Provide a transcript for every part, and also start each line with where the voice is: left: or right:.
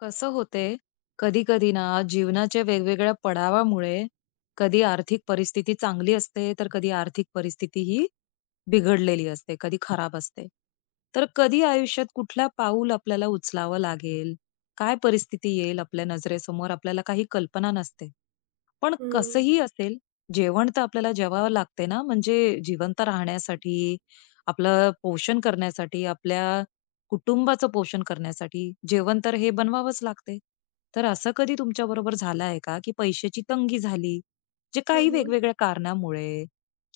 left: कसं होते? कधी-कधी ना जीवनाच्या वेगवेगळ्या पडावामुळे कधी आर्थिक परिस्थिती चांगली असते, तर कधी आर्थिक परिस्थिती ही बिघडलेली असते, कधी खराब असते. तर कधी आयुष्यात कुठला पाऊल आपल्याला उचलावं लागेल, काय परिस्थिती येईल आपल्या नजरेसमोर आपल्याला काही कल्पना नसते. पण
right: हं.
left: कसंही असेल, जेवण तर आपल्याला जेवावं लागते ना, म्हणजे जिवंत राहण्यासाठी, आपलं पोषण करण्यासाठी, आपल्या कुटुंबाचं पोषण करण्यासाठी जेवण तर हे बनवावंच लागते. तर असं कधी तुमच्याबरोबर झालं आहे का, की पैशाची तंगी झाली, जे
right: हं,
left: काही
right: हं.
left: वेगवेगळ्या कारणामुळे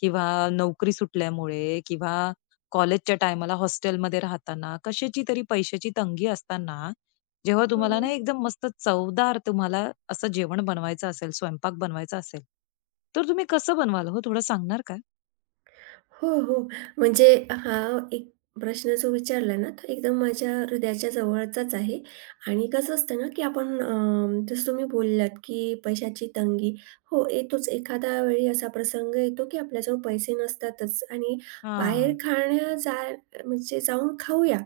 left: किंवा नोकरी सुटल्यामुळे किंवा कॉलेजच्या टायमाला हॉस्टेलमध्ये राहताना, कशाची तरी पैशाची तंगी असताना, जेव्हा तुम्हाला ना एकदम मस्त चवदार तुम्हाला असं जेवण बनवायचं असेल, स्वयंपाक बनवायचा असेल, तर तुम्ही कसं बनवाल हो? थोडं सांगणार का?
right: हो, हो. म्हणजे हा एक प्रश्न जो विचारला ना, तो एकदम माझ्या हृदयाच्या जवळचाच आहे आणि कसं असतं ना, की आपण जसं तुम्ही बोललात, की पैशाची तंगी. हो, येतोच. एखाद्या वेळी असा प्रसंग येतो, की आपल्याजवळ पैसे नसतातच आणि बाहेर
left: हां.
right: खाण्या जा म्हणजे जाऊन खाऊया,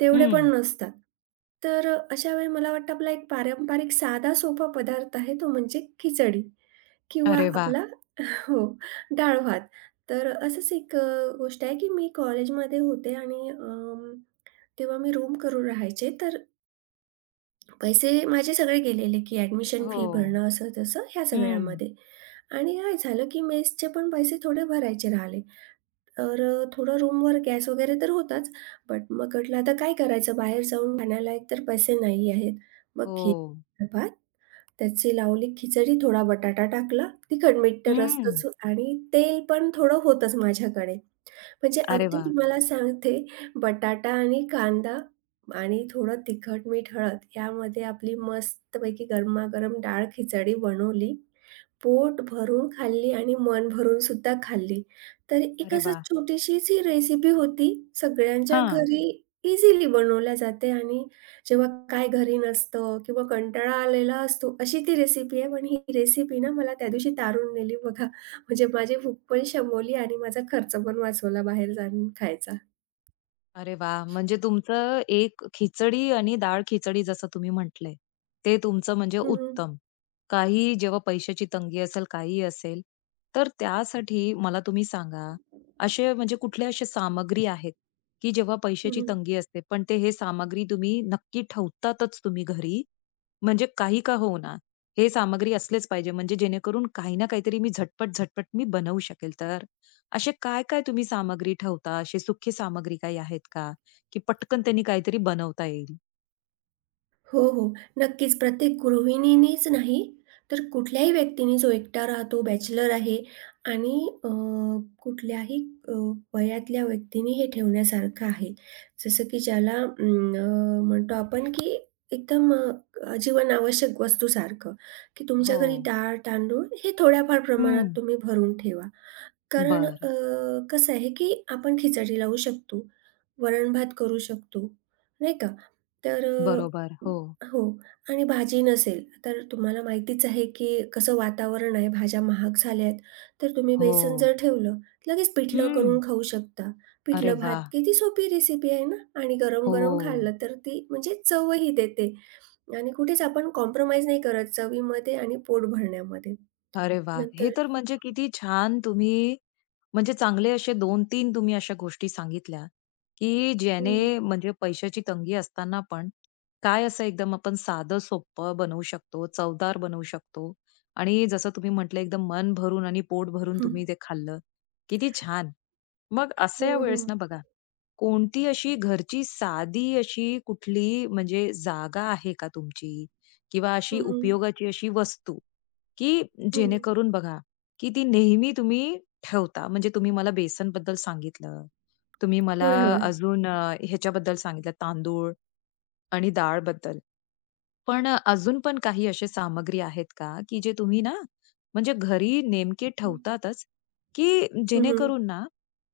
right: तेवढे पण
left: हं.
right: नसतात. तर अशा वेळी मला वाटतं आपला एक पारंपरिक साधा सोपा पदार्थ आहे, तो म्हणजे खिचडी किंवा
left: अरे वाह!
right: आपला हो, डाळ भात. तर असंच एक गोष्ट आहे, की मी कॉलेजमध्ये होते आणि तेव्हा मी रूम करून राहायचे. तर पैसे माझे सगळे गेलेले, की ॲडमिशन
left: हो.
right: फी भरणं असं-तसं ह्या
left: हं.
right: सगळ्यामध्ये. आणि काय झालं, की मेसचे पण पैसे थोडे भरायचे राहिले. तर थोडं रूमवर गॅस वगैरे तर होताच, बट मग म्हटलं आता काय करायचं बाहेर जाऊन खाण्याला एकतर पैसे नाही आहेत. मग
left: हो.
right: खिचडी भात, त्याची लावली खिचडी, थोडा बटाटा टाकला, तिखट मीठ तर
left: हम्म.
right: असतंच आणि तेल पण थोडं होतंच माझ्याकडे. म्हणजे
left: अरे
right: अगदी
left: वाह!
right: तुम्हाला सांगते बटाटा आणि कांदा आणि थोडं तिखट, मीठ, हळद यामध्ये आपली मस्तपैकी गरमागरम डाळ-खिचडी बनवली. पोट भरून खाल्ली आणि मन भरून सुद्धा खाल्ली. तर एक
left: अरे
right: असं
left: वाह!
right: छोटीशीच ही रेसिपी होती. सगळ्यांच्या
left: हां.
right: घरी इझिली बनवल्या जाते आणि जेव्हा काय घरी नसतं किंवा कंटाळा आलेला असतो, अशी ती रेसिपी आहे. पण ही रेसिपी ना मला त्या दिवशी तारून नेली बघा. म्हणजे माझी भूक पण शमवली आणि माझा खर्च पण वाचवला बाहेर जाऊन खायचा.
left: अरे वाह! म्हणजे तुमचं एक खिचडी आणि डाळ-खिचडी जसं तुम्ही म्हटले, ते तुमचं म्हणजे
right: हं, हं.
left: उत्तम. काही जेव्हा पैशाची तंगी असेल, काही असेल, तर त्यासाठी मला तुम्ही सांगा, असे म्हणजे कुठले असे सामग्री आहेत, की जेव्हा पैशाची तंगी असते, पण ते हे सामग्री तुम्ही नक्की ठेवतातच तुम्ही घरी? म्हणजे काही का होईना, हे सामग्री असलेच पाहिजे, म्हणजे जेणेकरून काही ना काहीतरी मी झटपट, झटपट मी बनवू शकेल तर? असे काय-काय तुम्ही सामग्री ठेवता? अशी सुखी सामग्री काही आहेत का? की पटकन त्यांनी काहीतरी बनवता येईल?
right: हो, हो. नक्कीच. प्रत्येक गृहिणीनीच नाही, तर कुठल्याही व्यक्तीने जो एकटा राहतो, बॅचलर आहे आणि अ, कुठल्याही अ, वयातल्या व्यक्तीने हे ठेवण्यासारखं आहे. जसं की ज्याला म्हणतो आपण की एकदम जीवनावश्यक वस्तूसारखं, की तुमच्या
left: हो.
right: घरी डाळ, तांदूळ हे थोड्याफार
left: हं.
right: प्रमाणात तुम्ही भरून ठेवा. कारण
left: बरं.
right: कसं आहे, की आपण खिचडी लावू शकतो, वरण-भात करू शकतो, नाही का? तर
left: बरोबर. हो.
right: हो आणि भाजी नसेल, तर तुम्हाला माहितीच आहे, की कसं वातावरण आहे, भाज्या महाग झाल्या आहेत. तर तुम्ही
left: हो.
right: बेसन जर ठेवलं, लगेच पिठलं
left: हं.
right: करून खाऊ शकता.
left: अरे वा,
right: पिठलं-भात किती सोपी रेसिपी आहे ना आणि
left: हो.
right: गरम-गरम खाल्लं तर ती म्हणजे चवही देते आणि कुठेच आपण कॉम्प्रोमाईज नाही करत चवीमध्ये आणि पोट भरण्यामध्ये.
left: अरे वा, हे
right: नंतर
left: तर म्हणजे
right: हो.
left: किती छान तुम्ही म्हणजे चांगले असे दोन तीन तुम्ही अशा गोष्टी सांगितल्या, की ज्याने म्हणजे पैशाची तंगी असताना पण काय असं एकदम आपण साधं सोपं बनवू शकतो, चवदार बनवू शकतो आणि जसं तुम्ही म्हटलं एकदम मन भरून आणि पोट भरून तुम्ही ते खाल्लं. किती छान. मग
right: हो,
left: अशा
right: हो.
left: वेळेस
right: हो.
left: ना बघा कोणती अशी घरची साधी अशी कुठली म्हणजे जागा आहे का तुमची? किंवा अशी
right: हं, हं.
left: उपयोगाची अशी वस्तू, की
right: हं.
left: जेणेकरून बघा, की ती नेहमी तुम्ही ठेवता? म्हणजे तुम्ही मला बेसनबद्दल सांगितलं, तुम्ही मला
right: होय, होय.
left: अजून ह्याच्याबद्दल सांगितलं तांदूळ आणि डाळबद्दल. पण अजून पण काही असे सामग्री आहेत का, की जे तुम्ही ना, म्हणजे घरी नेमके
right: हं,
left: ठेवतातच, की
right: हं,
left: जेणेकरून ना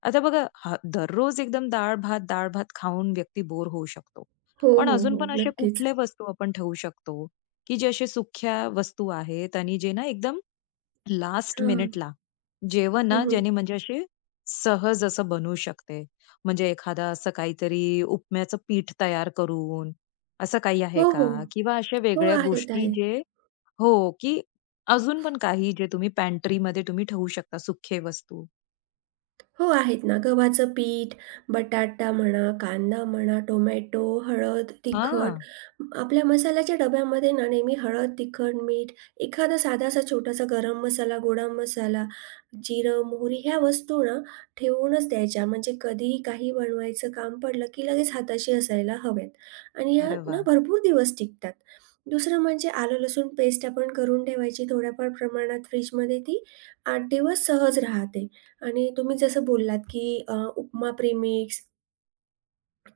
left: आता बघा हा दररोज एकदम डाळ-भात, डाळ-भात खाऊन व्यक्ती बोर होऊ शकतो.
right: हो,
left: पण
right: हो,
left: अजून
right: हो.
left: पण असे
right: नक्कीच.
left: कुठले वस्तू आपण ठेवू शकतो, की जे असे सुख्या वस्तू आहेत आणि जे ना एकदम लास्ट
right: हां.
left: मिनिटला जेवण
right: हं,
left: ना
right: हं.
left: ज्याने म्हणजे असे सहज असं बनवू शकते. म्हणजे एखादा असं काहीतरी उपम्याचं पीठ तयार करून, असं काही
right: हो,
left: आहे
right: हो.
left: का? किंवा अशा
right: हो,
left: वेगळ्या
right: आहेत,
left: गोष्टी
right: आहेत.
left: जे हो, की अजून पण काही जे तुम्ही पॅन्ट्रीमध्ये तुम्ही ठेवू शकता सुखे वस्तू?
right: हो, आहेत ना. गव्हाचं पीठ, बटाटा म्हणा, कांदा म्हणा, टोमॅटो, हळद, तिखट.
left: हं.
right: आपल्या मसाल्याच्या डब्यामध्ये ना नेहमी हळद, तिखट, मीठ, एखादा साधासा छोटासा गरम मसाला, गोडा मसाला, जिरं, मोहरी ह्या वस्तू ना ठेवूनच द्यायच्या. म्हणजे कधीही काही बनवायचं काम पडलं, की लगेच हाताशी असायला हव्यात आणि या
left: अरे
right: ना
left: वाह!
right: भरपूर दिवस टिकतात. दुसरं म्हणजे आलं लसूण पेस्ट आपण करून ठेवायची थोड्याफार प्रमाणात फ्रिजमध्ये ती 8 दिवस सहज राहते. आणि तुम्ही जसं बोललात, की उपमा प्रेमी,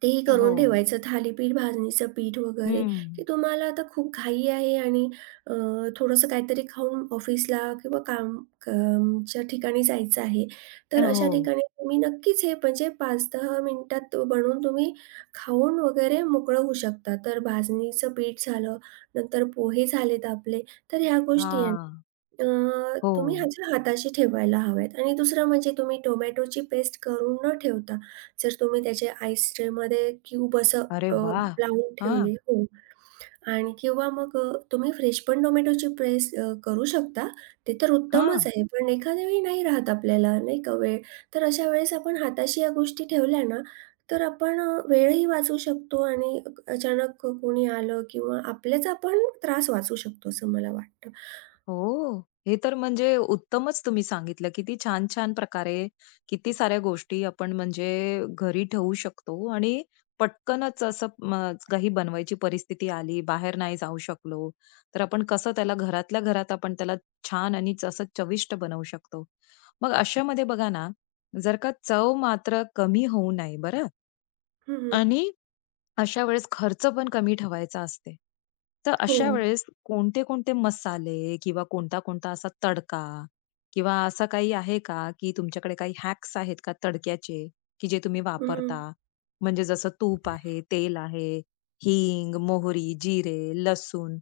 right: तेही
left: हो.
right: करून ठेवायचं. थालीपीठ, भाजणीचं पीठ वगैरे,
left: हं.
right: की तुम्हाला आता खूप घाई आहे आणि अ, थोडंसं काहीतरी खाऊन ऑफिसला किंवा कामच्या ठिकाणी जायचं आहे. तर अशा
left: हो.
right: ठिकाणी तुम्ही नक्कीच हे म्हणजे 5-10 मिनिटात तो बनवून तुम्ही खाऊन वगैरे मोकळं होऊ शकता. तर भाजणीचं पीठ झालं, नंतर पोहे झालेत आपले, तर ह्या गोष्टी आहे.
left: हां. हो.
right: तुम्ही ह्याच्या हाताशी ठेवायला हव्यात आणि दुसरं म्हणजे तुम्ही टोमॅटोची पेस्ट करून न ठेवता जर तुम्ही त्याचे आईस ट्रेमध्ये क्यूब असं
left: अरे
right: अ,
left: वाह!
right: लावून
left: हां,
right: ठेवले हो आणि किंवा मग तुम्ही फ्रेश पण टोमॅटोची प्रेस करू शकता. ते तर
left: हां.
right: उत्तमच आहे. पण एखाद्या वेळी नाही राहत आपल्याला नाही का वेळ. तर अशा वेळेस आपण हाताशी या गोष्टी ठेवल्या ना, तर आपण वेळही वाचवू शकतो आणि अचानक कोणी आलं किंवा आपल्याचा पण त्रास वाचू शकतो असं मला वाटतं.
left: हो. हे तर म्हणजे उत्तमच तुम्ही सांगितलं. किती छान-छान प्रकारे, किती साऱ्या गोष्टी आपण म्हणजे घरी ठेवू शकतो आणि पटकनच असं म काही बनवायची परिस्थिती आली, बाहेर नाही जाऊ शकलो, तर आपण कसं त्याला घरातल्या घरात आपण त्याला छान आणि असं चविष्ट बनवू शकतो. मग अशामध्ये बघा ना, जर का चव मात्र कमी होऊ नये बरं
right: हं, हं.
left: आणि अशा वेळेस खर्च पण कमी ठेवायचा असते. तर
right: हो.
left: अशा वेळेस कोणते-कोणते मसाले किंवा कोणता-कोणता असा तडका किंवा असं काही आहे का, की तुमच्याकडे काही हॅक्स आहेत का तडक्याचे, की जे तुम्ही
right: हं.
left: वापरता? म्हणजे जसं तूप आहे, तेल आहे, हिंग, मोहरी, जिरे, लसूण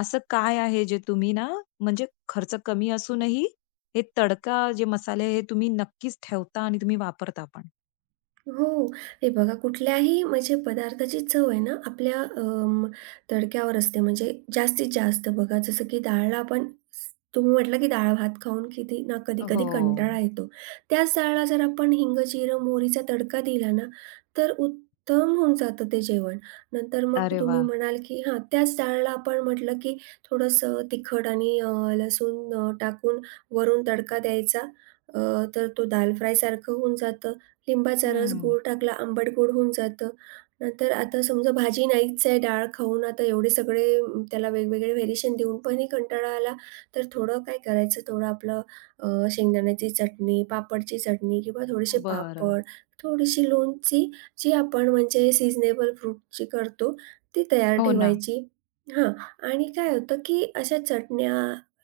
left: असं काय आहे जे तुम्ही ना, म्हणजे खर्च कमी असूनही हे तडका जे मसाले हे तुम्ही नक्कीच ठेवता आणि तुम्ही वापरता पण?
right: हो. हे बघा कुठल्याही म्हणजे पदार्थाची चव आहे ना आपल्या तडक्यावर असते म्हणजे जास्तीत जास्त बघा जसं की डाळला आपण तुम्ही म्हटलं की डाळ भात खाऊन किती ना कधी-कधी
left: हो.
right: कंटाळा येतो. त्याच डाळला जर आपण हिंग, जिरं, मोहरीचा तडका दिला ना तर उत्तम होऊन जातं ते जेवण. नंतर मग
left: अरे
right: तुम्ही
left: वाह!
right: म्हणाल की हां, त्याच डाळला आपण म्हटलं की थोडंसं तिखट आणि लसूण टाकून वरून तडका द्यायचा अ, तर तो दाल फ्रायसारखं होऊन जातं. लिंबाचा रस, गूळ
left: हं.
right: टाकला, आंबट गोड होऊन जातं. नंतर आता समजा भाजी नाहीच आहे, डाळ खाऊन आता एवढे सगळे त्याला वेगवेगळे व्हेरिएशन देऊन पण ही कंटाळा आला, तर थोडं काय करायचं, थोडं आपलं शेंगदाण्याची चटणी, पापडची चटणी किंवा थोडेसे
left: बरं.
right: पापड, थोडीशी लोणची जी आपण म्हणजे सीझनेबल फ्रूटची करतो, ती तयार
left: हो ना.
right: ठेवायची. हां आणि काय होतं, की अशा चटण्या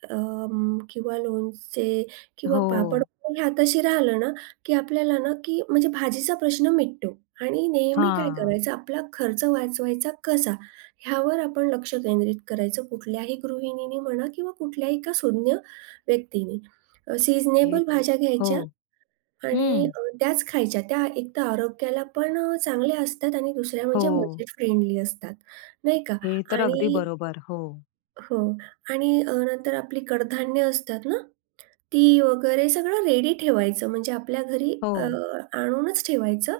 right: किंवा लोणचे किंवा
left: हो.
right: पापड हे हाताशी राहिलं ना, की आपल्याला ना, की म्हणजे भाजीचा प्रश्न मिटतो आणि नेहमी काय
left: हां.
right: करायचं आपला खर्च वाचवायचा कसा? ह्यावर आपण लक्ष केंद्रित करायचं कुठल्याही गृहिणीने म्हणा किंवा कुठल्याही एका सुज्ञ व्यक्तीने.
left: हे
right: सीझनेबल भाज्या
left: हो.
right: घ्यायच्या आणि
left: हं.
right: त्याच खायच्या. त्या एकतर आरोग्याला पण चांगल्या असतात आणि दुसऱ्या म्हणजे
left: हो.
right: बजेट फ्रेंडली असतात, नाही का?
left: हे तर अगदी
right: आणि
left: बरोबर. हो.
right: हो आणि नंतर आपली कडधान्य असतात ना ती वगैरे सगळं रेडी ठेवायचं म्हणजे आपल्या घरी
left: हो.
right: आणूनच ठेवायचं,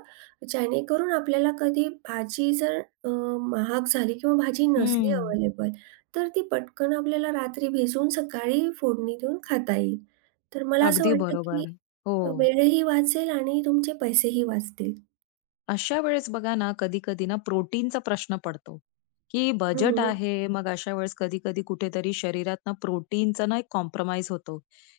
right: जेणेकरून आपल्याला कधी भाजी जर अ, महाग झाली किंवा भाजी नसली
left: हं.
right: अवेलेबल, तर ती पटकन आपल्याला रात्री भिजवून सकाळी फोडणी देऊन खाता येईल. तर मला असं
left: अगदी
right: वाटतं की
left: बरोबर. हो.
right: वेळही वाचेल आणि तुमचे पैसेही वाचतील.
left: अशा वेळेस बघा ना, कधी-कधी ना प्रोटीनचा प्रश्न पडतो, की बजेट
right: हं.
left: आहे. मग अशा वेळेस कधी-कधी कुठेतरी शरीरात ना प्रोटीनचा ना एक कॉम्प्रोमाईज होतो,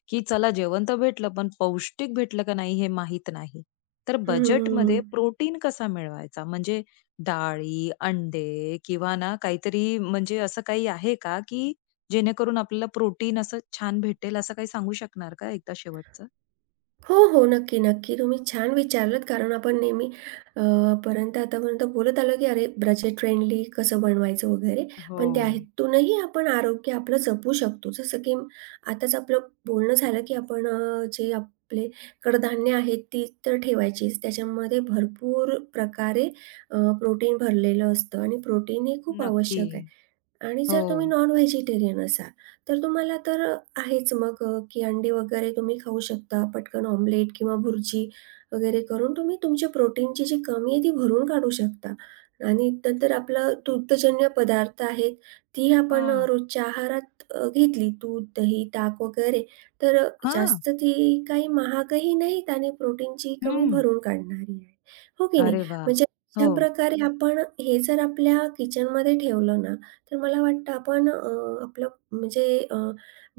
left: की चला जेवण तर भेटलं, पण पौष्टिक भेटलं का नाही हे माहीत नाही. तर
right: हं, हं,
left: बजेटमध्ये
right: हं.
left: प्रोटीन कसा मिळवायचा? म्हणजे डाळी, अंडे किंवा ना काहीतरी म्हणजे असं काही आहे का, की जेणेकरून आपल्याला प्रोटीन असं छान भेटेल, असं काही सांगू शकणार का एकदा शेवटचं?
right: हो, हो. नक्की, नक्की. तुम्ही छान विचारलत कारण आपण नेहमी अ, पर्यंत आतापर्यंत बोलत आलो, की अरे बजेट फ्रेंडली कसं बनवायचं वगैरे.
left: हो.
right: पण त्या हेतूनही आपण आरोग्य आपलं जपू शकतो. जसं की आताच आपलं बोलणं झालं, की आपण जे आपले कडधान्य आहेत ती तर ठेवायचीच. त्याच्यामध्ये भरपूर प्रकारे प्रोटीन भरलेलं असतं आणि प्रोटीन हे खूप
left: नक्की.
right: आवश्यक आहे. आणि
left: हो.
right: जर तुम्ही नॉन व्हेजिटेरियन असाल तर तुम्हाला तर आहेच मग की अंडी वगैरे तुम्ही खाऊ शकता. पटकन ऑमलेट किंवा भुर्जी वगैरे करून तुम्ही तुमच्या प्रोटीनची जी कमी आहे ती भरून काढू शकता. आणि नंतर आपलं दुग्धजन्य पदार्थ आहेत, ती आपण
left: हां.
right: रोजच्या आहारात घेतली दूध, दही, ताक वगैरे तर
left: हां.
right: जास्त ती काही महागही नाहीत आणि प्रोटीनची कमी
left: हं.
right: भरून काढणारी आहे. हो की नाही?
left: अरे वा,
right: म्हणजे अशा
left: हो.
right: प्रकारे आपण हे जर आपल्या किचनमध्ये ठेवलं ना, तर मला वाटतं आपण आपलं म्हणजे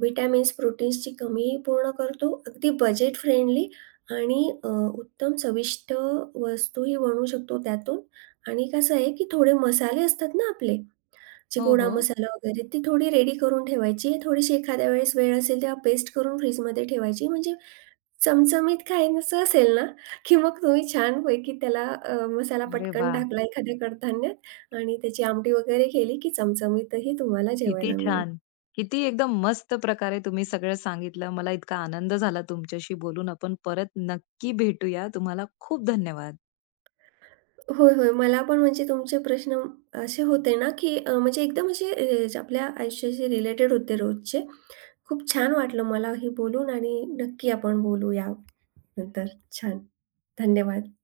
right: व्हिटॅमिन्स, प्रोटीन्सची कमीही पूर्ण करतो. अगदी बजेट फ्रेंडली आणि उत्तम चविष्ट वस्तूही बनवू शकतो त्यातून आणि कसं आहे, की थोडे मसाले असतात ना आपले,
left: हो,
right: चिकोडा
left: हो.
right: मसाला वगैरे ती थोडी रेडी करून ठेवायची. थोडीशी एखाद्या वेळेस वेळ असेल तेव्हा पेस्ट करून फ्रिजमध्ये ठेवायची. म्हणजे चमचमीत खायचं असेल ना, की मग तुम्ही छानपैकी त्याला मसाला
left: अरे
right: पटकन
left: वा,
right: टाकला एखाद्या कडधान्यात आणि त्याची आमटी वगैरे केली, की चमचमीतही तुम्हाला
left: किती
right: जेवायला मिळेल.
left: छान! किती एकदम मस्त प्रकारे तुम्ही सगळं सांगितलं. मला इतका आनंद झाला तुमच्याशी बोलून. आपण परत नक्की भेटूया. तुम्हाला खूप धन्यवाद.
right: होय, होय. मला पण म्हणजे तुमचे प्रश्न असे होते ना, की म्हणजे एकदम असे जे आपल्या आयुष्याशी रिलेटेड होते रोजचे. खूप छान वाटलं मला हे बोलून आणि नक्की आपण बोलू यानंतर. छान. धन्यवाद.